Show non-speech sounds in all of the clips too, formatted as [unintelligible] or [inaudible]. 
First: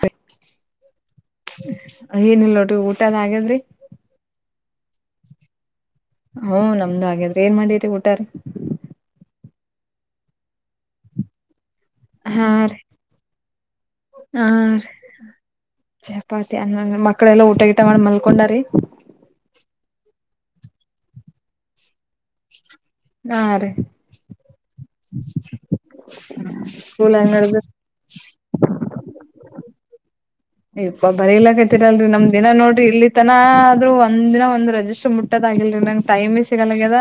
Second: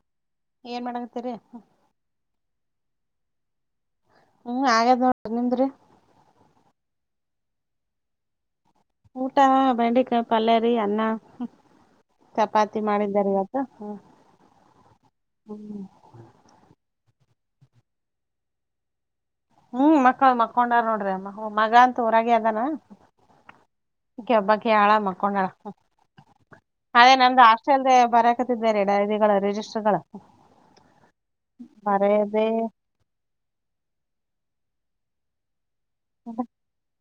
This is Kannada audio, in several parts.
ಹ ಏನ್ ಮಾಡಗತ್ತಿರಿ. ಏನಿಲ್ಲ ನೋಡ್ರಿ ಊಟದ ಆಗ್ಯದ್ರಿ. ಹ್ಮ್ ಹಾಗೇದ ನೋಡ್ರಿ ನಿಮ್ದ್ರಿ ಹ್ಮ ನಮ್ದು ಹಾಗ್ಯಾದ್ರಿ ಏನ್ ಮಾಡಿರಿ ಊಟಾರಿ. ಊಟಾ ಬೆಂಡಿಕಾಯಿ ಪಲ್ಲ್ಯಾರಿ ಅನ್ನ. ಹಾ ರೀ ಚಪಾತಿ ಮಾಡಿದ್ದೆರಿ ಇವತ್ತು ಹ ಹಾ ರೀ ಹ್ಮ ಚಪಾತಿ ಅನ್ನನ ಮಕ್ಕಳೆಲ್ಲಾ ಊಟಗೀಟ ಮಾಡಿ ಮಲ್ಕೊಂಡಾರೀ. ಹ್ಮ್ ಮಕ್ಳ ಮಕ್ಕೊಂಡಾರ ನೋಡ್ರಿ ಅಮ್ಮ ಮಗಾ ಅಂತು ಊರಾಗೆ ಅದಾನ. ಹಾ ರೀ ಈಕ್ಕಿ ಒಬ್ಬಕ್ಕೆ ಹಾಳ ಮಕೊಂಡಳ ಅದೇ ಸ್ಕೂಲ್ ಹೆಂಗ್ ನಮ್ದ ನಡ್ದ ಆಸ್ಟೆಲ್ದೆ ಬರಕ್ ಹತಿದ್ದಾರೆ ಡಾಯ್ರಿಗಳ ರಿಜಿಸ್ಟರ್ ಗಳ. ಇಪ್ಪ ಬರಿಲಾಕತ್ತೀರಲ್ರಿ ನಮ್ದ ಇನ ನೋಡ್ರಿ ಇಲ್ಲಿ ತನ ಆದ್ರು ಒಂದಿನ ಒಂದು ರೆಜಿಸ್ಟರ್ ಮುಟ್ಟದಾಗಿಲ್ರಿ ನಂಗೆ ಟೈಮೆ ಸಿಗಲ್ಲಗ್ಯಾದ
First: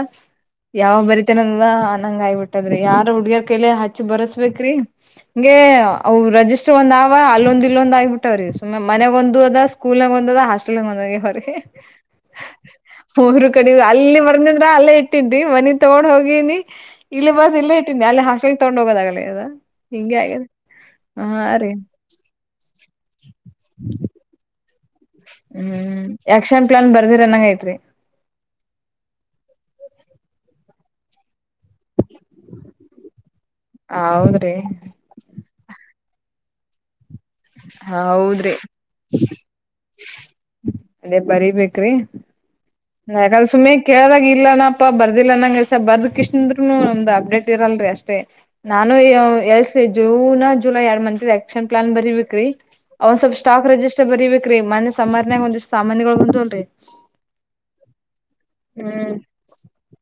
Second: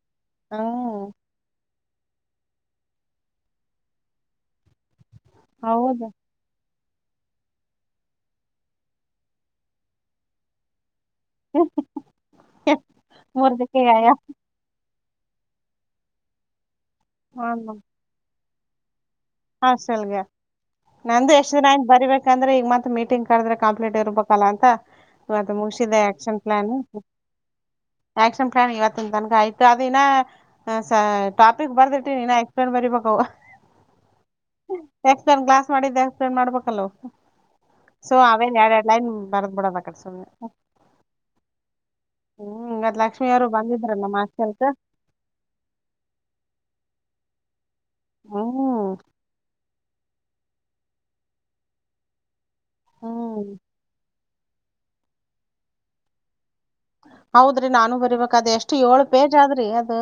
ಯಾವ ಹ್ಮ್ ಬರಿ ತಿನಿಲ್ಲ ಅನಂಗ್ ಆಗಬಿಟ್ಟದ್ರಿ ಯಾರ ಹುಡ್ಗರ್ ಕೈಲಿ ಹಚ್ಚಿ ಬರ್ಸ್ಬಬೇಕ್ರಿ. ಹಂಗೆ ಹೌದು ಅವು ರಜಿಸ್ಟರ್ ಒಂದ್ ಆವ ಅಲ್ಲೊಂದ್ ಇಲ್ಲೊಂದ್ ಆಬಿಟ್ಟ ಸುಮ್ಮೆ ಮನೆಗ ಒಂದು ಅದ ಸ್ಕೂಲ್ನೆಗ ಒಂದದ ಹಾಸ್ಟೆಲ್ನಾಗ ಒಂದಗೆವ್ರೀ. ಮೂರು ಮೂರ್ ಕಡಿ ದಿಕ್ಕಿಗ್ ಆಗ್ಯಾವ ಅಲ್ಲಿ ಬರದ್ನೆಂದ್ರ ಅಲ್ಲೇ ಇಟ್ಟ ಇಟ್ಟಿದ್ನಿ ಮನಿ ತಗೊಂಡ್ ಹೋಗೀನಿ ಇಲ್ಲಿ ಬರದ ಇಲ್ಲೆ ಇಟ್ಟೀನಿ ಅಲ್ಲಿ ಹಾಸ್ಟಲ್ ತಗೊಂಡ ಹೋಗೋದಾಗಲ್ಲಾಗ್ಯಾದ. ಹಾಸ್ಟಲ್ಗೆ ನಂದು ಎಷ್ಟ್ ದಿನ ರೀ ಆಯ್ತು ಬರಿಬೇಕ ಯಾಕಂದ್ರೆ ಈಗ ಮತ್ ಮೀಟಿಂಗ ಕದ್ರೆ ಕಂಪ್ಲೀಟ್ ಇರ್ಬೇಕಲ್ಲ ಅಂತ ಇವತ್ ಮುಗಿಸಿದೆ ಹ್ಮ್ ಆಕ್ಷನ್ ಯಾಕ್ಷನ್ ಪ್ಲಾನ್ ಬರ್ದಿರನ್ನಂಗ ಆತ್ರಿ. ಆಕ್ಷನ್ ಪ್ಲಾನ್ ಇವತ್ತಿನ ತನಕ ಆಯ್ತು ಅದಿನ್ನಾ ಹ ಸ ಟಾಪಿಕ್ ಬರ್ದಿಟ್ಟಿನಿ ಇನ ಎಕ್ಸ್ಪ್ಲೇನ್ ಬರೀಬೇಕ ಅವು. ಹ ಹೌದ್ರಿ ಎಕ್ಸ್ಪ್ರೇನ್ ಗ್ಲಾಸ್ ಮಾಡಿದ್ದೆ ಎಕ್ಸ್ಪ್ರೇನ್ ಮಾಡಬೇಕ ಅಲ್ಲವು. ಸೊ ಹೌದ್ರಿ ಅವೇನ್ ಯಾಡ್ ಯಾಡ್ ಲೈನ್ ಬರದ್ ಬಿಡೋದ ಅ ಕಡೆ ಸುಮ್ಮನೆ. ಯಾಕಾದ್ರ ಸುಮ್ಮನೆ ಕೇಳದಾಗ ಹಾಸ್ಟೆಲ್ಕ ಇಲ್ಲಾನಪ್ಪಾ ಬರ್ದಿಲ್ಲಾ ಅನ್ನಂಗೆ ಸ ಬರ್ದಕೇಸಿಂದ್ರುನು ನಮ್ದ್ ಅಪ್ಡೇಟ್ ಇರಲ್ ಅಷ್ಟೇ ಹ್ಮ್ ನಾನು ಎಲ್ಸ ಜೂನ್ ಜುಲೈ ಎರಡ್ ಮಂತ್ದ್ ಆಕ್ಷನ್ ಪ್ಲಾನ್ ಬರಬೇಕ್ರೀ. ಅವು ಸ್ವಲ್ಪ್ ಹ್ಮ್ ಸ್ಟಾಕ್ ರಿಜಿಸ್ಟರ್ ಬರೀಬೇಕ್ರೀ ಮನ್ನೆ ಸಮ್ಮರ್ನ್ಯಾಗ ಒಂದಷ್ಟ ಸಾಮಾನೆಗಳು ಬಂದುವಲ್ರಿ. ಹೌದ್ರಿ ನಾನು ಬರಿಬೇಕ ಅದ ಎಷ್ಟು ಏಳು ಹ್ಮ್ ಪೇಜ್ ಆದ್ರೀ ಅದು.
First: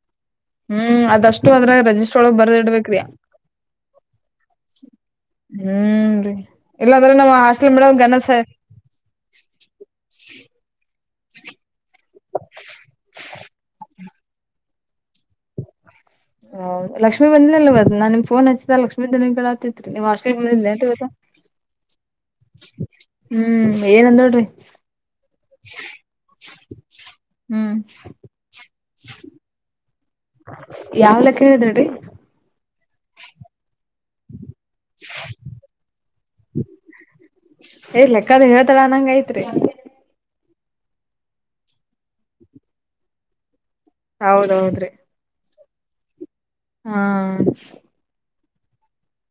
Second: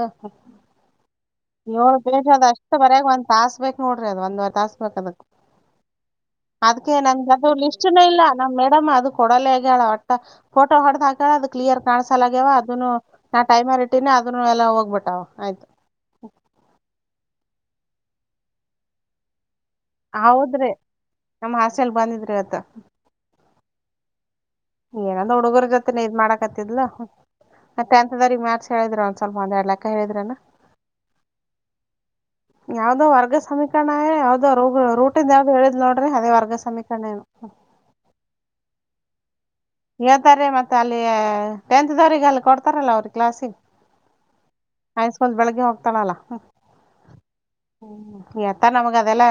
ಹ್ಮ್ ಅದಷ್ಟು ಅದ್ರಾಗ ಏಳು ರಜಿಸ್ಟರ್ ಪೇಜ್ ಒಳಗ್ ಅದ ಬರ್ದ ಅಷ್ಟ್ ಇಡ್ಬೇಕ್ರಿ ಬರ್ಯಾಗ ಒಂದ್ ತಾಸ್ ಬೇಕ್ ನೋಡ್ರಿ ಅದ ಒಂದುವರೆ ತಾಸ್ ಬೇಕ್ ಅದಕ್. ಹ್ಮ್ ರೀ ಅದಕ್ಕೆ ಇಲ್ಲಾಂದ್ರೆ ನಾವ್ ನಂದದು ಹಾಸ್ಟೆಲ್ ಲಿಸ್ಟ್ ಮೇಡಮ್ ನು ಇಲ್ಲ ಗನ ನಮ ಅದು ಕೊಡಲ್ಲೇಗೆಳ ಒಟ್ಟ ಫೋಟೋ ಹೊಡದ ಹಾಕೆಳ ಅದು ಕ್ಲಿಯರ್ ಕಾಣಸ ಸಲಾಗ್ಯವ ಅದನು ನಾ ಟೈಮರ್ ಇಟ್ಟೀನಿ ಅದನ್ನು ಎಲ್ಲ ಹೋಗ್ಬಿಟ್ಟಾವ ಆಯ್ತು. ಹ ಲಕ್ಷ್ಮೀ ಬಂದಲಿಲ್ಲ ಮತ್ ನಾ ನಿನ ಫೋನ್ ಹಚ್ಚಿದಾಗ ಲಕ್ಷ್ಮೀ ದನಿ ಕೇಳಾತ್ತಿತ್ತು ನಿಮ್ಮಾಷ್ಟ್ಲಿಗಿ ಹೌದ್ರಿ ಬಂದಿದ್ಲೇನ್ರಿ ಇವತ್ತ. ನಮ್ ಬಂದಿದ್ರ ಇವತ್ತ್ ಹ್ಮ್ ಏನಂದಳ್ರಿ. ಏನಂದ ಹುಡುಗರ ಜೊತೆನೆ ಇದ್ ಮಾಡಕತ್ತಿದ್ಲು ಹ್ಮ್ ಟೆಂತ್ ದವ್ರಿಗಿ ಮ್ಯಾತ್ಸ್ ಹೇಳಿದ್ರ ಒಂದ ಸ್ವಲ್ಪ ಒಂದ ಎಡ್ ಲಕ್ಕ ಹೇಳಿದ್ರನ. ಯಾವ ಲೆಕ್ಕ ಹೇಳಿದಳು ರೀ. ಯಾವ್ದೋ ವರ್ಗ ಸಮೀಕರಣ ಏ ಯಾವ್ದೋ ರು ರೂಟಿಂದ ಯಾವ್ದು ಹೇಳದ್ಲ್ ನೋಡ್ರಿ ಅದೇ ವರ್ಗ ಸಮೀಕರಣ ಏನು. ಇಏ ಲೆಕ್ಕಾದ ಹೇಳತಾಳ ಅನ್ನಂಗ ಐತ್ರಿ. ಹೇಳ್ತಾರ್ರಿ ಮತ್ತೆ ಅಲ್ಲಿ ಟೆಂತ್ ದವ್ರಿಗೆ ಅಲ್ಲಿ ಕೊಡ್ತಾರಲ್ಲ ಅವ್ರಿಗೆ ಕ್ಲಾಸಿಗಿ. ಹೌದೌದ್ರಿ ಹೈ ಸ್ಕೂಲ್ ಬೆಳಗ್ಗೆ ಹೋಗ್ತಳಲ್ಲ ಹ. ಹಾ ಹ್ಮ್ ಎಳತ್ತ ನಮಗ ಅದೆಲ್ಲ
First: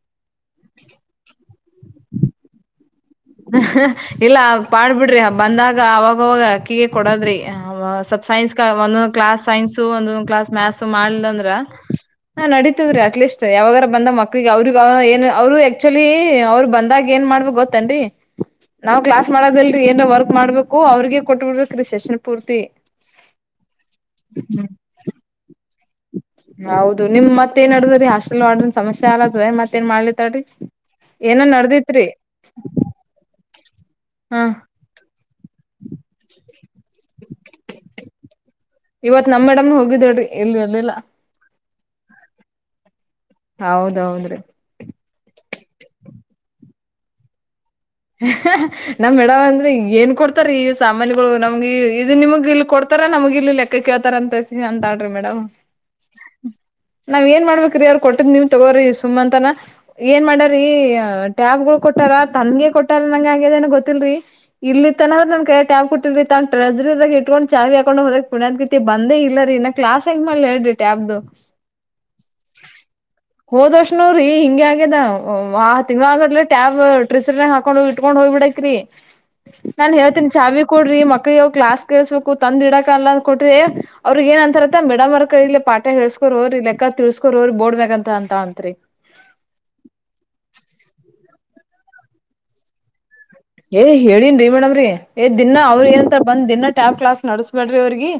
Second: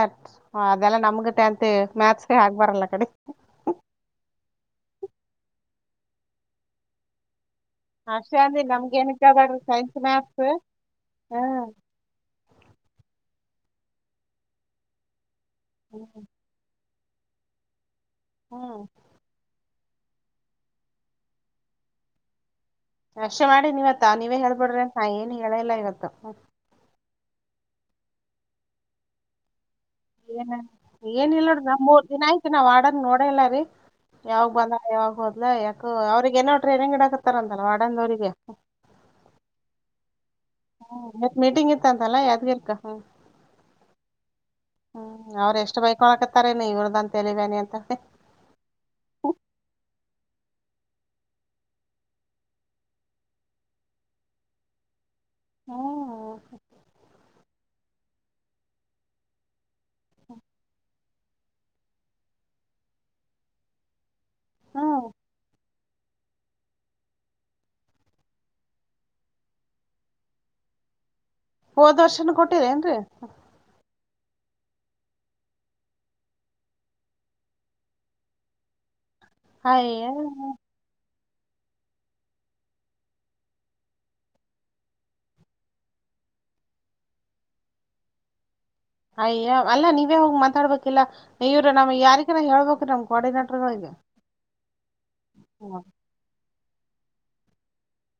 ಅದೆಲ್ಲಾ ನಮಗ ಟೆಂತ್ ಮ್ಯಾಥ್ಸ್ಗೆ ಆಗ್ಬಾರಲ್ಲ ಕಡೆ. ಇಲ್ಲ ಪಾಡ್ಬಿಡ್ರಿ ಬಂದಾಗ ಅವಾಗವಾಗ ಅಕ್ಕೀಗೆ ಕೊಡದ್ರಿ. ಸ್ವಪ್ ಅಷ್ಟೇ ಸೈನ್ಸ್ಕ ಅಂದಿ ನಮ್ಗೇನ ಒಂದೊಂದ್ ಕ್ಲಾಸ್ ಕೇಳ್ಬ್ಯಾಡ್ರಿ ಸೈನ್ಸ್ ಒಂದೊಂದ್ ಮ್ಯಾಥ್ಸ್ ಕ್ಲಾಸ್ ಮ್ಯಾತ್ಸ್ ಮಾಡ್ಲಿಲ್ಲ ಅಂದ್ರ ಹ್ಮ್ ನಾ ನಡೀತದ್ರೀ ಅಟ್ಲೀಸ್ಟ್ ಯಾವಾಗಾರ ಬಂದ ಮಕ್ಳಿಗೆ ಅವ್ರಗ ಏನು ಅವ್ರರು ಆಕ್ಚುಲಿ ಅವ್ರು ಬಂದಾಗ ಏನ್ ಮಾಡ್ಬೇಕ ಗೊತ್ತೇನ್ರಿ ಹ್ಮ್ ನಾವ್ ಕ್ಲಾಸ್ ಮಾಡದಲ್ರಿ ಏನ ವರ್ಕ್ ಮಾಡ್ಬೇಕು ಅವ್ರಗೆ ಕೊಟ್ಬ ಬಿಡ್ಬೇಕ್ರೀ ಸೆಷನ್ ಪೂರ್ತಿ. ಅಷ್ಟೆ ಮಾಡಿನಿ ಇವತ್ತ ನೀವೇ ಹೇಳ್ಬಿಡ್ರಿ ಅಂತ್ ನಾ ಏನು ಹೇಳೇ ಇಲ್ಲ ಇವತ್ತು. ಹೌದು ನಿಮ್ ಮತ್ತೇನ್ಡದದ್ರೀ ಹಾಸ್ಟೆಲ್ ವಾರ್ಡನ್ ಸಮಸ್ಯೆ ಆಲತದ ಮತ್ತೇನ್ ಮಾಡ್ಲಿ ಏನ ಏನ್ ಇಲ್ಲೊಡ್ರ ನಮ್ ಮೂರ್ ದಿನ ಆಯ್ತು ನಾವ್ ವಾರ್ಡನ್ ನೋಡೆ ಇಲ್ಲ ರೀ ಹಾ ಯಾವಗ್ ಬಂದ ಯಾವಾಗಬೋದಲಾ ಯಾಕೋ ಅವ್ರಿಗೆ ಏನೋಟ್ರೆ ಇಗಡಾಕತ್ತಾರ ಅಂತಲ್ಲ ವಾರ್ಡನ್ ದೋರಿಗೆ. ಇವತ್ ನಮ್ ಮೇಡಮ್ನ ಹೋಗಿಳ್ರೀ ಇಲ್ಲಿ ಬರ್ಲಿಲ್ಲ. ಮತ್ ಮೀಟಿಂಗ್ ಇತ್ತ್ ಅಂತಲ್ಲಾ ಯಾತ್ಗೀರ್ ಕ. ಹೌದೌದ್ರಿ ಹ್ಮ್ ಅವ್ರ ಎಷ್ಟ್ ಬೈಕೊಳಕತ್ತಾರೇನು ಇವ್ರದೊಂದ್ ತೇಲಿಬ್ಯಾನಿ ಅಂತ ನಮ್ ಮೇಡಮ್ ಅಂದ್ರೆ ಏನ್ ಕೊಡ್ತಾರ್ರೀ ಸಾಮಾನಿಗೊಳು ನಮ್ಗೆ ಇದು ನಿಮಗ್ ಇಲ್ಲಿ ಕೊಡ್ತ ರ ನಮಗ ಇಲ್ಲಿ ಲೆಕ್ಕ ಕೇಳ್ತರ ಅಂತ ಅಂತಾಳ್ರಿ ಮೇಡಮ್ ಹ್ಮ್ ನಾವ್ ಏನ್ ಮಾಡ್ಬೇಕ್ರೀ ಅವ್ರ ಕೊಟ್ಟದ್ ನೀವ ತಗೋರಿ ಸುಮ್ಮಂತನ ಏನ್ ಮಾಡರಿ ಟ್ಯಾಬ್ಗೊಳು ಕೊಟ್ಟಾರ ತನ್ಗೆ ಕೊಟ್ಟ ಟ್ಟರನ್ನಂಗ ಆಗೆದನ ಗೊತ್ತಿಲ್ರಿ. ಇಲ್ಲಿ ಹ್ಮ್ ತನ ಆದ್ರ ನನ್ ಕೈಯಾಗ್ ಟ್ಯಾಬ್ ಕೊಟ್ಟಿಲ್ರಿ ತನ್ ಟ್ರೆಜರಿದಾಗ ಇಟಕೊಂಡು ಚಾವಿ ಹಾಕೊಂಡ್ ಹೋದಾಕಿ ಪುಣ್ಯಾತ್ ತೆ ಬಂದೇ ಇಲ್ಲ ರೀ ನ ಕ್ಲಾಸ್ ಹೆಂಗ ಮಾಡ್ಲಿ ಹೇಳ್ರಿ ಟ್ಯಾಬ್ದು. ಹೋದ್ ವರ್ಷನ ಕೊಟ್ಟಿದೆ ಏನ್ರಿ. ಹೋದ್ ವರ್ಷನು ರೀ ಹಿಂಗೆ ಆಗ್ಯದ ಆ ತಿಂಗ್ಳಾನ್ಗಟ್ಲೆ ಟ್ಯಾಬ್ ಟ್ರಿಸರ್ನೆಗ ಹಾಕ ಕೊಂಡ್ ಇಟ್ಕೊಂಡು ಹೋಗ್ಬಿಡಕ್ರಿ ನಾನ್ ಅಯ್ಯ ಹೇಳ್ತೀನಿ ಚಾವಿ ಕೊಡ್ರಿ ಮಕ್ಳಗಿ ಅವ್ ಕ್ಲಾಸ್ ಕೇಳಸ್ಬೇಕು ತಂದ್ ಇಡಕ ಅಲ್ಲ ಅ ಕೊಟ್ರಿ ಅವ್ರಿಗೆ ಏನ್ ಅಂತಾರತ್ತ ಮೇಡಮ್ ಅವರ ಕೈಲ್ಲಿ ಪಾ ವಟ್ಟ ಹೇಳ್ಸಕೋರೋರಿ ಲೆಕ್ಕ ತಿಳ್ಸಕೋಡ್ರಿ ಹೋಗ್ರಿ ಬೋಡ್ಬೇಕ ಅಂತ ಅಂತಳ ಅಂತ್ರಿ. ಅಯ್ಯ ಅಲ್ಲ ನೀವೇ ಹೋಗಿ ಮಾತಾಡ್ಬೇಕಿಲ್ಲ ಇವರು ನಾವ್ ಯಾರಿಗ ಹೇಳ್ಬೇಕು ನಮ್ ಕೋರ್ಡಿನೇಟರ್ ಏ ಹೇಳನ್ರಿ ಮೇಡಮ್ರೀ ಏ ದಿನ ಹ್ಮ್ ಅವ್ರ ಏನಂತರ ಬಂದ್ ದಿನ್ನ ಟ್ಯಾಬ್ ಕ್ಲಾಸ್ ನಡ್ಸಬ್ಯಾಡ್ರಿ ಅವ್ರಿಗಿ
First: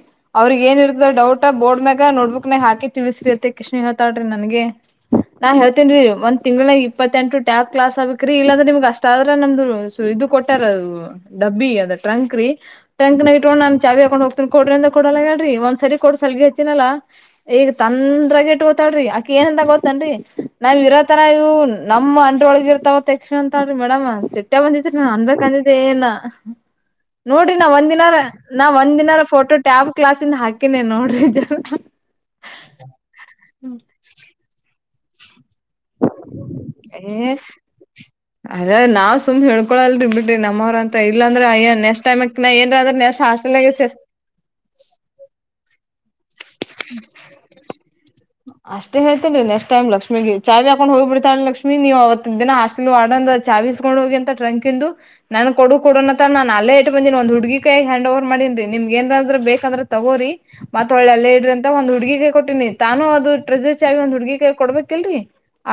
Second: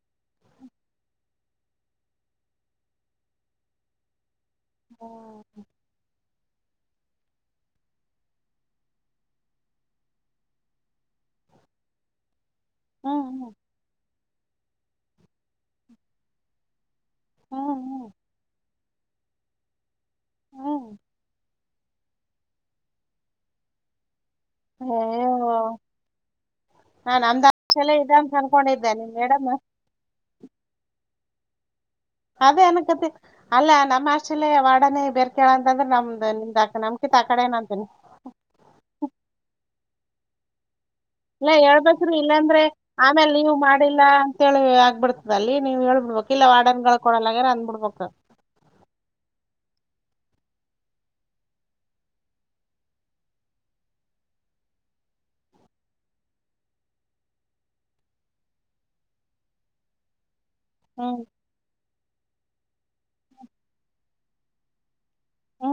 ಅವ್ರಿಗಿ ಏನಿರತದ ಡೌಟ್ ಬೋಡ್ ಮ್ಯಾಗ ನೋಟ್ ಬುಕ್ನಗ ಹಾಕ ತಿಳಸ್ರಿ ಅತ್ತ ಹೇಳಿಕೇಸಿಂದ ಹೇಳ್ತರ್ರೀ ನನ್ಗೆ. [inaudible] ಒಂದ ತಿಂಗ್ಗಳ ಇಪ್ಪತ್ತೆಂಟು ಟ್ಯಾಬ್ ಕ್ಲಾಸ್ ಆಗ್ಬೇಕ್ರಿ ಇಲ್ಲಾ್ರೆ ನಿಮ್ ಅಷ್ಟ ಆದ್ರ ನಮ್ದು. ಇದು ಕೊಟ್ಟಾರ ಅದು ಡಬ್ಬಿ ಅದ ಟ್ರಂಕ್ ರೀ ಟಂಕ್ ಹ್ಮ್ ನಾಗ ಇಟ್ಕೊಂಡ ನಾನು ಚಾವಿ ಹಾಕೊಂಡು ಹೋಗ್. ಕೊಡಿ ಅಂದ್ರು ಕೊಡಲಾಗ್ಯಾಳ ರಿ ಒಂದು ಸಲ ಕೊಟ್ಟು ಸಲ್ಗಿ ಹಚ್ಚಿ ನಲ. ಹ್ಮ್ ಈಗ ಹ್ಮ್ ತಂದಗ ಇಟ್ ಗೊತಾಡ್ರಿ ಅಕ ಏನಂತ ಗೊತ್ತ. ನ್ರಿ ನಾವ್ ಹ್ಮ್ ಇರೋತರ ಇವು ನಮ್ ಅಂಡ್ರೊಳಗ ಇರ್ತಾವ ತ ಯಕ್ಷ ಅಂತಿ ಮೇಡಮ್ ವಿದ್ಯಾವಂತ. ನ ಅಯ್ಯೋ ಅನ್ಬೇಕಂದಿದ್ದೆ ಏನ್. ನಾ ನಮ್ದ ನೋಡ್ರಿ ನಾ ಒಂದ್ ಹಾಸ್ಟೆಲೇ ಇದ ದಿನಾರ ಅಂತ ನಾ ಅನ್ಕೊಂಡಿದ್ದೆ ಒಂದ್ ನಿಮ್ ದಿನಾರ ಮೇಡಮ್ ಫೋಟೋ ಟ್ಯಾಬ್. ಕ್ಲಾಸಿಂದ ಹಾಕಿನನೆ ನೋಡ್ರಿ. ಅದೇ ಅನ ಕತ್ತಿನಿ ಅಲ್ಲಾ ನಮ್ಮ ಹಾಸ್ಟೆಲ್ ವಾರ್ಡನ್ ಬೆರೆ. ಕೇಳಕ ಅಂದ್ರೆ ನಮ್ದ ನಮ್ದ ನಮಕಿತ ಆಕಡೆ ಅತ. ಅದೇ ನಾವ್ ಸುಮ್ ಹೇಳ್ಕೊಳಲ್ರಿ ಬಿಟ್ರಿ ನಮ್ಮವ್ರಂತ. ಇಲ್ಲಂದ್ರೆ ಇಲ್ಲ ಅಯ ನಕ್ಸ್ಟ್ ಹೇಳ್ಬೇಕ್ರಿ ಟೈಮ ಏನ್ ಆದರ ಹಾಸ್ಟೆಲ್ ನ್ಯಾಗ ಸೇರಿಸಲ್ಲ. ಿ [unintelligible] ಆಗ್ಬಿಡ್ತದ ಅಲ್ಲಿ ನೀವ ಹೇಳ್ಬ ಬಿಡ್ಬೇಕು ಇಲ್ಲ ವಾಡನ್ಗಳು ಕೊಡಲ್ಲ ಆಗರ ಅಂದಬ ಬಿಡ್ಬೇಕು. ಅಷ್ಟೇ ಹೇಳ್ತೀನ್ರೀ ನೆಕ್ಸ್ಟ್ ಟೈಮ ಲಕ್ಷ್ಮೀ ಚಾವಿ ಹಾಕೊಂಡು ಹೋಗಿ ಬಿಡ್ತಾಳ ಲಕ್ಷ್ಮಿ ನೀ ಅವವತ್ ದಿನ ಆಷ್ಟ. ನೀ ವಾರ್ಡನದು ಜಾವಿ ಇಸ್ಕೊಂಡು ಹೋಗಿ ಅಂತ ಟ್ರಂಕ ಇಂದು. ನನ್ ಕೊಡು ಕೊಡೋನತ್ರ ನಾನನ್ ಅಲ್ಲೇ ಇಟ್ಟ ಬಂದಿನಿ ಒಂದ್ ಹುಡ್ಗ ಕಾಯಿ ಹ್ಯಾಂಡ್ಓವರ್ ಮಾಡಿನ್ರಿ ನಿಮ್ಗೆ ನ್ ಅಂದ್ರ ಬೇಕಂದ್ರೆ ತಗೋರಿ. ಮತ್ತ ಹ್ಮ್ ಒಳ್ಳೆಲ್ಲ ಇಡ್ರಿ ಅಂತ ಒಂದ್ ಹುಡುಗಿಗೆ ಕೊಟ್ಟಿನಿ ತಾನು ಅದು ಟ್ರೆಸರ್ ಚಾವಿ ಒಂದ್ ಹುಡ್ಗಿಗೆ ಕೊಡ್ಬೇಕಲ್ರರಿ.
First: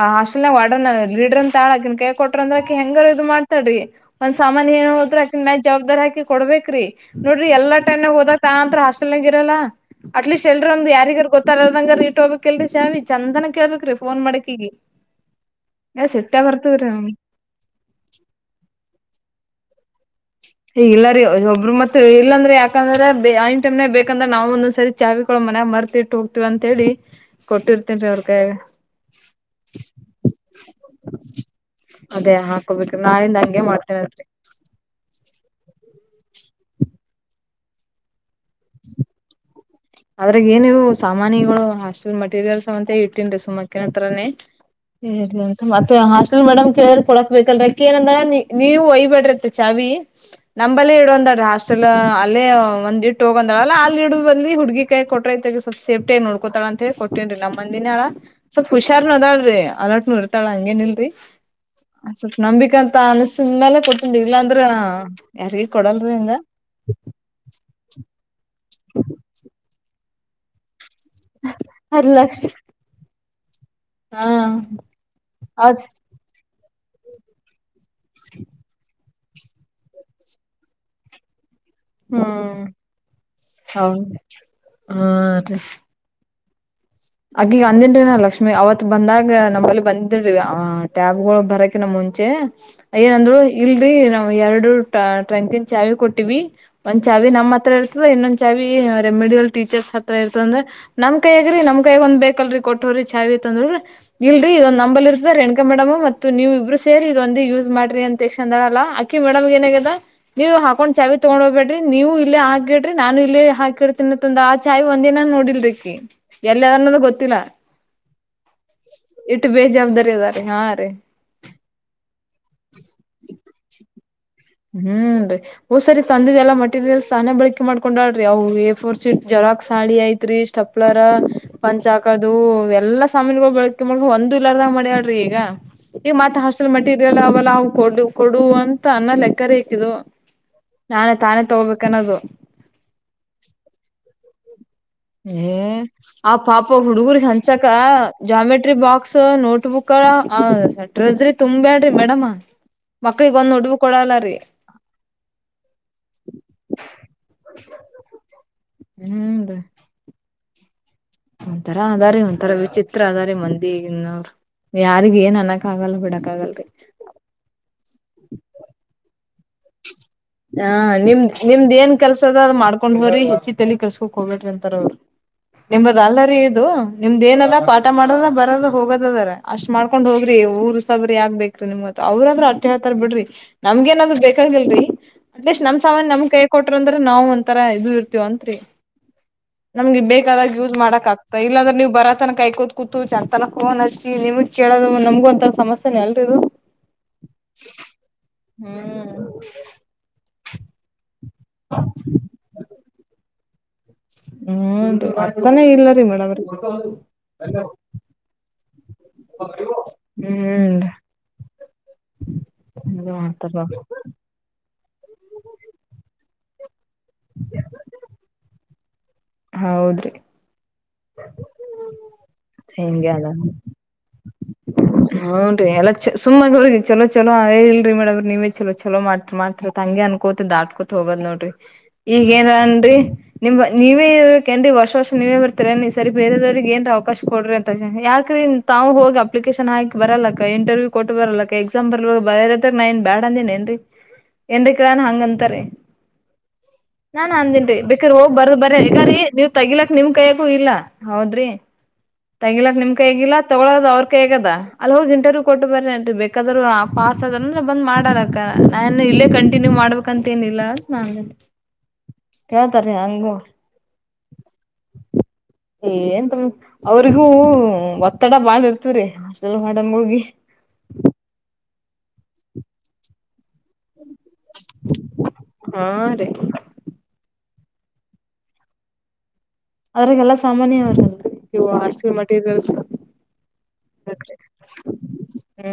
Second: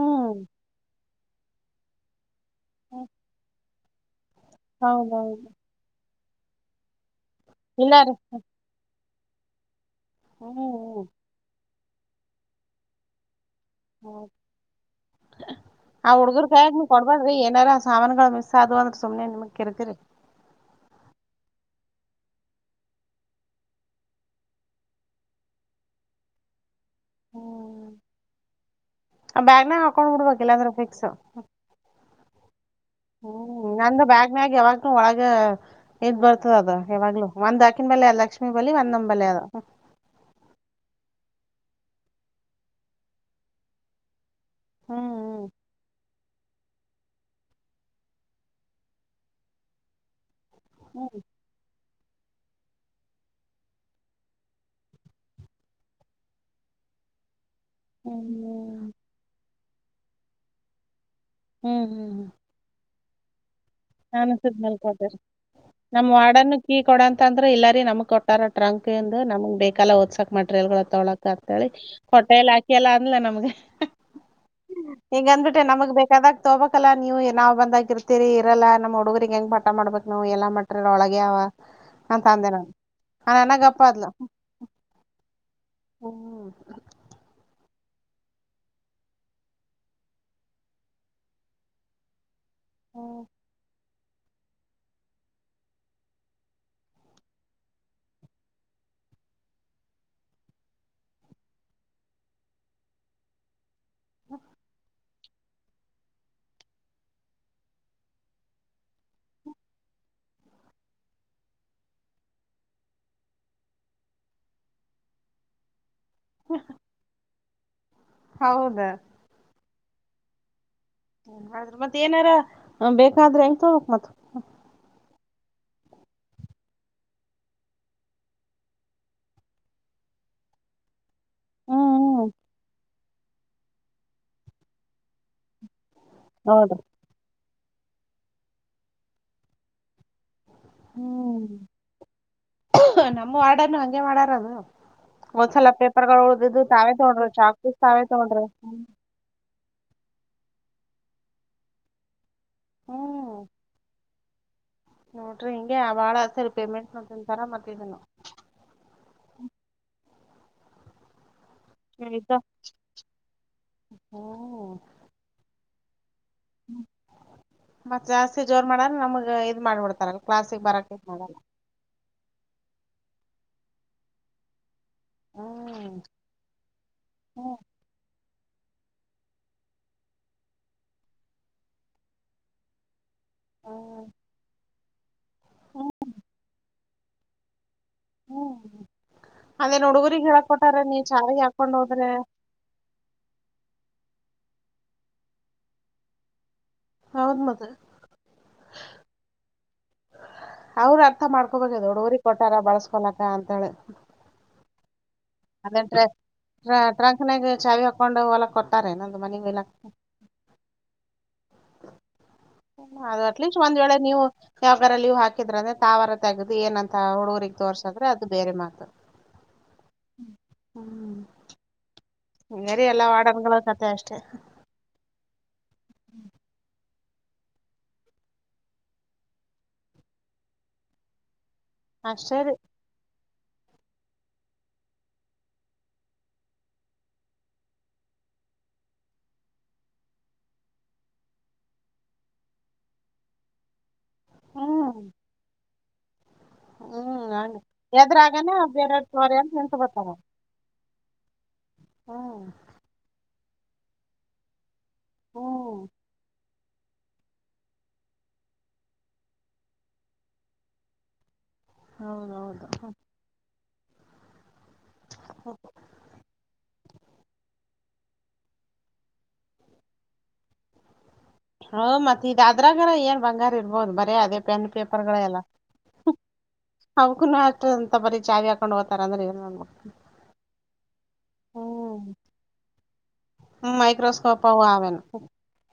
ಆ ಹಾಸ್ಟೆಲ್ ವಾರ್ಡನ್ ಲೀಡ್ರನ್ ತಾಳಗನ್ ಹಕ್ಕಿನ ಕೈಯಲ್ಲಿ ಕೊಟ್ರ ಅಂದ್ರ. ಹಾಕಿ ಹೆಂಗಾರ ಹ್ಮ್ ಇದು ಮಾಡ್ತಾ್ರಿ ಒಂದ್ ಸಾಮಾನನ್ ಏನ್ ಹೋದ್ರಕ ಹೌದೌದು ನ ಜವಾಬ್ದಾರಿ ಹಾಕಿ ಕೊಡ್ಬೇಕ್ರಿ. ನೋಡ್ರಿ ಎಲ್ಲ ಟೈ್ನಾಗ ಇಲ್ಲಾರಿ ಹೋದಾಗ ತಾಂತ್ರ ಹಾಸ್ಟೆಲ್ನಾಗ ಇರಲ್ಲ ಅಟ್ಲೀಸ್ಟ್ ಹ್ಮ್ ಎಲ್ರ ಒಂದು ಹ್ಮ್ ಯಾರಿಗಾರ ಗೊತ್ತಲ್ಲ. ನಂಗಾದ್ರೂ ಇಟ್ ಹೋಗಬಕಲ್ರಿ ಚಾವಿ ಚಂತೆನ ಕೇಳ್ಬೇಕ. ಎ ಹ್ಮ್ ಫೋನ್ ಮಾಡಕ್ಕಿಗಿ ಏ ಸಿಟ್ಟ ಬರ್ತದ್ರೀ ನಮ್ಮಗೆ. ಅವಿ ಏನಾರ. ಸಾಮಾನಗಳು ಮಿಸ್ ಆದವ್ ಅಂದ್ರೆ ಸುಮ್ನೆ ನಿಮಗ್ ಕಿರಿಕಿರಿ. ಏ ಇಲ್ಲ ರೀ ಒಬ್ಬರು ಮತ್ ಇಲ್ಲಾಂದ್ರೆ ಯಾಕಂದ್ರೆ ಐನ್ ಟೈಮ್ನೆ ಬೇಕಂದ್ರೆ ನಾವು ಒಂದೊಂದ್ಸರಿ. ಚಾವಿ ಕೊಳ ಮನ್ಯಾಗ ಮರ್ತಿ ಇಟ್ಟ ಹೋಗ್ತಿವ್ ಅಂತೇಳಿ ಕೊಟ್ಟಿರ್ತೇನ್ ರಿ ಅವ್ರ ಕೈಯಗ. ಆ ಬ್ಯಾಗ್ನಾಗ್ ಹಾಕೊಂಡ್ ಬಿಡ್ಬೇಕ್ ಇಲ್ಲಾಂದ್ರೆ ಫಿಕ್ಸ್. ಅದೇ ಹಾಕೋಬೇಕು ನಾಳಿಂದ ಹಂಗೆ ಮಾಡ್ತಿನಿ. ನಂದ ಬ್ಯಾಗ್ ಮ್ಯಾಗ ಯಾವಾಗ್ಲೂ ಒಳಗೆ. ಎದ್ ಬರ್ತದ ಅದು ಯಾವಾಗ್ಲು ಒಂದ್ ಆಕಿನ ಬಲೆ ಲಕ್ಷ್ಮೀ ಬಲಿ ಒಂದ್ ನಮ್ಮ್ ಬಲಿ ಅದವ್. ಅದ್ರಾಗ ಏನಿವು ಸಾಮಾನಿಗಳು ಹಾಸ್ಟೆಲ್ ಮಟೀರಿಯಲ್ಸ್ ಅವ ಅಂತ ಇಟ್ಟೀನ್ ರೀ ಸುಮ್ಮಕ್ ಕೇಳತರನೆ. ಹ್ಮ ಹ್ಮ್ ಹ್ಮ ಮತ್ತೆ ಹಾಸ್ಟೆಲ್. ನಮ್ಮ್ ಮೇಡಮ್ ಕೇಳ್ರೆ ಕೊಡಕ್ಬೇಕಲ್ರ ಅಕಿ ಏನಂದ್ರ ನೀವು ಒಯ್ಬಡ್ರತ್ತ ಚಾವಿ. ನಂಬಲ್ಲಿ ಹ್ಮ್ ಇಡೋಂದ ಹಾಸ್ಟೆಲ್ ಅಲ್ಲೇ ಒಂದ್ ಇಟ್ಟ್ ಹೋಗಂದಳಲ್ಲ ಅಲ್ಲಿ ಇಡೊವಲ್ಲಿ ಈ ಹುಡುಗಿ ಕೈ ಕೊಟ್ರೆ ಆಯಿತ್ತು ಸ್ವಲ್ಪ್ ಸೇಫ್ಟಿ ಆಗಿ ನೋಡ್ಕತಳಂತ ಹೇಳಿ ಕೊಟ್ಟೇನ್ ರೀ ನಮ್ ಮಂದಿನಾಳ ಸ್ವಲ್ಪ್ ಹ್ಮ್ ಹುಷಾರ್ನು ಇದಾಳ್ರಿ ಅಲೋಟ್ನು ಇರ್ತಾಳ ಹಂಗೇನ್ ಇಲ್ರಿ ಹ್ಮ್ ಹ್ಮ್ ಸ್ವಲ್ಪ ನಂಬಿಕಂತ ಅನ್ಸಿದ್ ಮೇಲೆ ಕೊಟ್ಟ್ ಇ ನಾನು ಇಲ್ಲ ಸುದ್ ಅಂದ್ರೇ ಯಾರಿಗ್ ಕೊಡಲ್ರಿ ಹಂಗ. ಈ ಕೊಡಂತ ಅಂದ್ರೆ ಇಲ್ಲಾರಿ ನಮ್ ಕೊಟ್ಟಾರ ಟ್ರಂಕ್ ಇಂದ್ ನಮಗ್ ಬೇಕಲ್ಲ ಒದ್ಸಾಕ್ ಮಟೀರಿಯಲ್ಗಳು ತೊಗಳಕ್ ಅದ್ [inaudible] ಲಕ್ಷ ಹೊಟ್ಟೆಲ್ಲ ಹಾಕಿ ಎಲ್ಲ ಅಂದ್ಲ ನಮ್ಗೆ ಹಾ ಹಿಂಗಂದ್ಬಿಟೆ ಅದ್ ನಮಗ್ ಬೇಕ ದಾಗ ತೋಬೇಕಲ್ಲಾ ನೀವು ನಾವ್ ಬಂದಾಗಿ ಇರ್ತೀರಿ. ಇಲ್ಲ ನಮ್ ಹುಡುಗರಿಗೆ ಹೆಂಗ ಪಾಠ ಮಾಡ್ಬೇಕಕ್ ನಾವು ಎಲ್ಲಾ ಮೆಟೆರಿಯಲ್ ಒಳಗೆ ಅವ. ಹಂತ ಅಂದೆ ಹ್ಮ್ ನಾನು ಆನ್ನಗಪ್ಪ ಆದ್ಲ್. ಹೌದ್ ಹಾ [inaudible] ಅಗೀಯ ಅಂದೆನ್ರಿ ಲಕ್ಷ್ಮಿ ಅವತ್ ಬಂದಾಗ ನಮ್ಮಲ್ಲಿ ಬಂದಿಡ್ ಆ ಟ್ಯಾಬ್ಗಳು ಬರಕ್ಕಿನ್ನ ಮುಂಚೆ. ಹ್ಮ್ ಏನಂದ್ರು ಇಲ್ರಿ ನಾವ್ ಎರಡು ಟ ಟ್ರಂಕಿನ್ ಚಾವಿ ಕೊಟ್ಟಿವಿ. ಒಂದ್ ಚಾವಿ ನಮ್ ಹತ್ರ ಇರ್ತದ ಇನ್ನೊಂದ್ ಚಾವಿ ರೆಮಿಡಿಯಲ್ ಟೀಚರ್ಸ್ ಹತ್ರ ಇರ್ತವೊಂದ್. ನಮ್ ಕೈಯಗ್ರೀ ನಮ ಕೈಯಗ ಒಂದ್ ಬೇಕಲ್ರರಿ ಕೊಟ್ಟವ್ರಿ ಚಾವಿ ತಂದ್ರೂವೆ ಇಲ್ರಿ ಇ ನಂಬಲ್ ಇರ್ತದ್ರೇನ್. ಮೇಡಮ್ ಮತ್ತು ನೀವಿಬ್ರು ಸೇರಿ ಇದೊಂದೇ ಯೂಸ್ ಮಾಡ್ರಿ ಇಷಂಡಳಲ್ಲ ಆಕಿ ಮೇಡಮ್ಗೆನಗದ. ನೀವು ಹಾಕೊಂಡ್ ಚಾವಿ ತಗೊಂಡ್ ಹೋಗ್ಬೇಡ್ರಿ ನೀವು ಇಲ್ಲೇ ಹಾಕಿಡ್ರಿ ನಾನು ಇಲ್ಲೆ ಹಾಕಿಡ್ತೀನಿ. ತ್ತೊಂದು ಆ ಚಾವಿ ಒಂದಿನನು ನೋಡಿಲ್ರೀಕಿ ಎಲ್ಲದೆನ್ನೋದು ಗೊತ್ತಿಲ್ಲ. ಹೌದ. ಇಟ್ಟು ಬೇಜವಾಬ್ದಾರಿ ಅದಾರೆ ಹಾ ರೀ. ಅದ್ರ ಮತ್ತ್ ಏನಾರ ಬೇಕಾದ್ರೆ ಹೆಂಗ ತೆಗಕ್ ಮತ್. ಹ್ಮ್ ಡೆ. ಓ ಸರಿ ತಂದಿದ್ದೆಲ್ಲ ಮಟೀರಿಯಲ್ಸ್ ತಾನೇ ಬಳಕೆ ಮಾಡ್ಕೊಂಡಾಳ್ರಿ ಅವು ಎಫೋರ್ ಶೀಟ್ ಜರಾಕ್ಸ್ ಹಾಳಿ ಐತ್ ರಿ. ತಪ್ಲಾರ. ಪಂಚ್ ಹ್ಮ್ ಹ್ಮ್ ಹಾಕದು ಎಲ್ಲಾ ಸಾಮನ್ಗಳು ಬೆಳಕಿ ಮಾಡ ಒಂದು ಇಲರ್ದಾಂಗ ಮಾಡ್ಯಾಳ್ರಿ ಈಗ. ಈ ಮಟ್ಟ ಹಾಸ್ಟೆಲ್ ನೋಡ್ರಿ ಮಟೀರಿಯಲ್ ಅವಲ್ಲ ಅವ ಕೊಡು ಕೊಡು ಅಂತ ಅನ್ನ ಲೆಕ್ಕರೆ ಈಕೆದು. ನಾವೆ ತಾನೇ ತಗೋಬೇಕನ್ನೋದು. ನಮ್ಮ ವಾರ್ಡನ್ನು ಹಂಗೆ ಮಾಡಾರದ. ಏ ಆ ಪಾಪ ತಾವೇ ಹುಡುಗರ್ಗ್ ತಗೊಂಡ್ರು ಚಾಕ್ ಹಂಚಕ ಪೀಸ್ ತಾವೇ ತಗೊಂಡ್ರು ಜಾಮೆಟ್ರಿ ಬಾಕ್ಸ್. ತ್ ನೋಟ್ ಬುಕ್ಕ್ ಆ ಟ್ರೆಜರಿ ತುಂಬ್ಯಾಡ್ರಿ ಮೇಡಮ್. ಹ್ಮ್ ಮಕ್ಳಿಗೊಂದು ನಡುವ್ ಕೊಡಲ್ಲ ರೀ. ನೋಡ್ರಿ ಹಿಂಗೆ ಆ ಬಾಳ ಸರಿ ಪೇಮೆಂಟ್ನು ನೋಂತರ ಮತ್ ಇದುನ್ನು. ಹ್ಮ್ ರಿ. ಒಂಥರ ಅದಾರಿ ಒಂಥರ ವಿಚಿತ್ರ ಅದಾರೆ ಮಂದಿ ಇನ್ನು ಹ್ಮ್ ಯಾರಿಗೆ ಏನ್ ಅನ್ನ. ಕಾಗಲ್ ಬಿಡಕ್ಕಾಗಲ್ ರಿ. ಹ್ಮ ಮತ್ತ್ ಜಾಸ್ತಿ ಜೋರ್ ಮಾಡಾದ್ರೆ ನಮ್ಗ್ ಇದ್ ಮಾಡ್ಬಿಡ್ತಾರಲ್. ಕ್ಲಾಸಿಗ್ ಹ ಬರಕ್ ಇದ್ ನಿಮ್ ಮಾಡಲ್ಲ ನಿಮ್ದ ಏನ್ ಕೆಲ್ಸ ಅದ ಅದ್ ಮಾಡ್ಕೊಂಡ್ ಬರ್ರಿ ಹೆಚ್ಚಿಗ್ ತಲಿ ಕೆಲ್ಸ್ಕೊಕ್ ಹೋಗಬೇಡ್ರಿ ಅಂತಾರ ಅವ್ರು. ನಿಂಬದ ಹ್ಮ್ ಅಲ್ಲರಿ ಇದು ನಿಮ್ದ ಏನದ ಹ್ಮ್ ಪಾಠ ಮಾಡದ ಬರದು. ಹೋಗತದಾರ ಅಷ್ಟ್ ಮಾಡ್ಕೊಂಡ್ ಹೋಗ್ರಿ ಊರ್ ಉಸಾಬರಿ ಯಾಕ್ ಬೇಕ್ರಿ ನಿಮ್ಗತ್ ಅವ್ರ ಆದ್ರೂ ಅತೀ ಆತರ ಬಿಡ್ರಿ. ನಮ್ಗೆ ಏನಾದ್ರು ಬೇಕಾಗಿಲ್ರಿ ಅಟ್ಲೀಸ್ಟ್ ನಮ್ ಸಾಮಾನ್ ನಮ್ ಕೈ ಕೊಟ್ರ ಅಂದ್ರೆ ನಾವ್ ಒಂತರ ಇದು. ಅಂತ್ರಿ ಹ್ಮ್ ಅದೇನ್ ನಮ್ಗೆ ಹುಡುಗರಿಗ್ ಹೇಳಕ್ ಬೇಕಾದಾಗ ಯೂಸ್ ಕೊಟ್ಟಾರ ನೀವ್ ಮಾಡಕ್ ಆಗ್ತಾ ಶಾವಿಗೆ ಇಲ್ಲಂದ್ರ ಹಾಕೊಂಡ್ ನೀವು ಹೋದ್ರೆ ಬರಾತನ ಕಾಯಕೋ. ಕೂತು ಚೆಂತನ ಫೋನ್ ಹಚ್ಚಿ ನಿಮಗ್ ಕೇಳೋದು ನಮಗೂ ಅಂತ ಸಮಸ್ಯೆನೆ ಅಲ್ರಿ ಇದು. ಹೌದ್ ಮತ್ತ. ಹ್ಮ್. ಅವ್ರ ಅರ್ಥ ಮಾಡ್ಕೋಬೇಕ ದೊಡ್ಡ ಊರಿಗೆ ಕೊಟ್ಟಾರ ಬಳಸ್ಕೊಲಕ ಅಂತೇಳಿ. ಹ್ಮ ಬತ್ತನೆ ಅದೇನ್ ಇಲ್ಲರಿ ಮೇಡಂ ಅವ್ರ. ತೊಂಡ್ ಹೊಲಕ್ ಕೊಟ್ಟಾರೇನ. ಹ್ಮ್. ಅದು ಅಟ್ಲೀಸ್ಟ್ ಒಂದ ವೇಳೆ ನೀವು ಯಾವಾಗಾರ ಲೀವ್ ಹಾಕಿದ್ರ ಅಂದ್ರೆ ತಾವರ ತೆಗುದು ಏನಂತ್. ತ್ ಅವ್ರ್ ಅವ್ರಿಗ್ ತೋರ್ಸಿದ್ರೆ ಅದು ಬೇರೆ ಮಾತು. ಹೌದ್ರಿ ಹ್ಮ್ ಹ ಹಂಗರಿ ಎಲ್ಲಾ ಹಿಂಗೆ ವಾಡನ್ಗಳ ಕತೆೆ ಅಷ್ಟೇ. [unintelligible] ಹ್ನ್ ರೀ ಎಲ್ಲ ಚ ಸುಮ್ಮಗೆ ಚಲೋ ಚಲೋ ಇಲ್ರಿ ಮೇಡವ್ರೀ ನೀವೇ ಚಲೋ ಚಲೋ ಮಾಡ್ತ್ ಮಾಡ್ತ. ತಂಗಿ ಅನ್ಕೋತ ದಾಟ್ಕೂತ್ ಹೋಗೋದ್ ನೋಡ್ರಿ ಈಗ ಅಷ್ಟೇ ರೀ ಏನನ್ರಿ ನಿಮ್ಮ ನೀವೆ. ಕೆನ್ ವರ್ಷ ವರ್ಷ ನೀವೇ ಬರ್ತಿರಿ ಎನ್ ಈ ಸರಿ ಬೇರೆದವ್ರಗ ಏನ್ ಅವಕಾಶ ಕೊಡ್ರಿ ಅಂತ ಯಾಕ್ರಿ. ತಾವು ಹೋಗಿ ಅಪ್ಲಿಕೇಶನ್ ಹಾಕ್ ಬರಲ್ಲಕ್ಕ ಇಂಟರ್ವ್ಯೂ ಕೊಟ್ಟು ಬರಲ್ಲಕ್ಕ ಎಕ್ಸಾಮ್ ಬರ್ಲ್ ಬರ ಯಾದ್ ನಾನ್ ಬ್ಯಾಡ ಅಂದೇನೇನ್ರಿ. ಏನ್ರಿ ಹ್ಮ್ ಕಳಾನ ಹಂಗಂತಾರೆ ಹ್ಮ್ ನಾನ್ ಹಂಗ ಅಂದನ್ರಿ ಬೇಕ್ರ ಹೋಗ್ ಎದ್ರಾಗನ ಬರದ್ ಬೇರೆಯವ್ರ [unintelligible] ತೋರಿ ನೀವ್ ಅಂತ ನಿಂತ ತೆಗಿಲಕ್ ನಿಮ್ ಬಿಡ್ತಾರ ಕೈಯಗೂ ಇಲ್ಲ ಹೌದ್ರಿ ಹ್ಮ್ ತಗಿಲಕ್ ನಿಮ್ ಕೈಯಗು ಇಲ್ಲ. ತಗೋಳೋದ ಅವ್ರ ಕೈಯಾಗೇ ಅದಾ ಅಲ್ಲಿ ಹೋಗ ಇಂಟರ್ವ್ಯೂ ಕೊಟ್ಟ ಹ್ಮ್ ಬರ್ರಿ ಬೇಕಾ ಆದ್ರು ಪಾಸ್ ಆದಾರಂದ್ರ ಬಂದ್ ಮಾಡಾಲಕ್ಕ ನಾನು ಇಲ್ಲೇ ಕಂಟಿನ್ಯೂ ಮಾಡ್ಬೇಕಂತ ಏನ ಇಲ್ಲ [unintelligible] ಹೌದೌದು ಕೇಳ್ತಾರಿ ಹ್ಮ್ ಅಂಗು. ಹ್ಮು [unintelligible] ಅವ್ರಿಗೂ ಒತ್ತಡ ಬಾಳ ಇರ್ತ್ರೀ ಹಾಸ್ಟೆಲ್ [unintelligible] ಹೌ ಮತಿಗ್ ಅದ್ರಗರ ಏನ್ ಬಂಗ ಇದ್ರು ಇರ್ಬೋದು ಬರೀ ಅದೇ ಪೆನ್ ಪೇಪರ್ಗಳೆಲ್ಲ. ಹಾ ರೀ ಅವಕೂನು ಅಷ್ಟ ಅಂತ ಬರಿ ಚಾವಿ ಹಾಕೊಂಡ ಹೋಗ್ತಾರ [unintelligible] ಅವ್ರಿಗೆಲ್ಲ ಸಾಮಾನ್ಯ [unintelligible] ಹ್ಮ ಮೈಕ್ರೋಸ್ಕೋಪ ಅವು ಆವ್ ಏನೋ. ಹ್ಮ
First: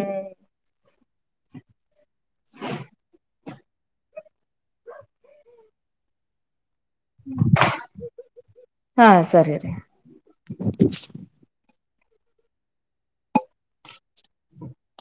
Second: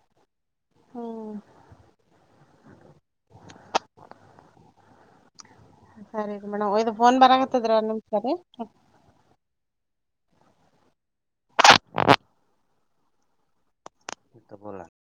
ಸರಿ ರೀ ಮೇಡಮ್ ಇದು ಫೋನ್ ಬರಕತ್ತದರಿ [unintelligible] ಹಾ ಸರಿ ರಿ. [unintelligible]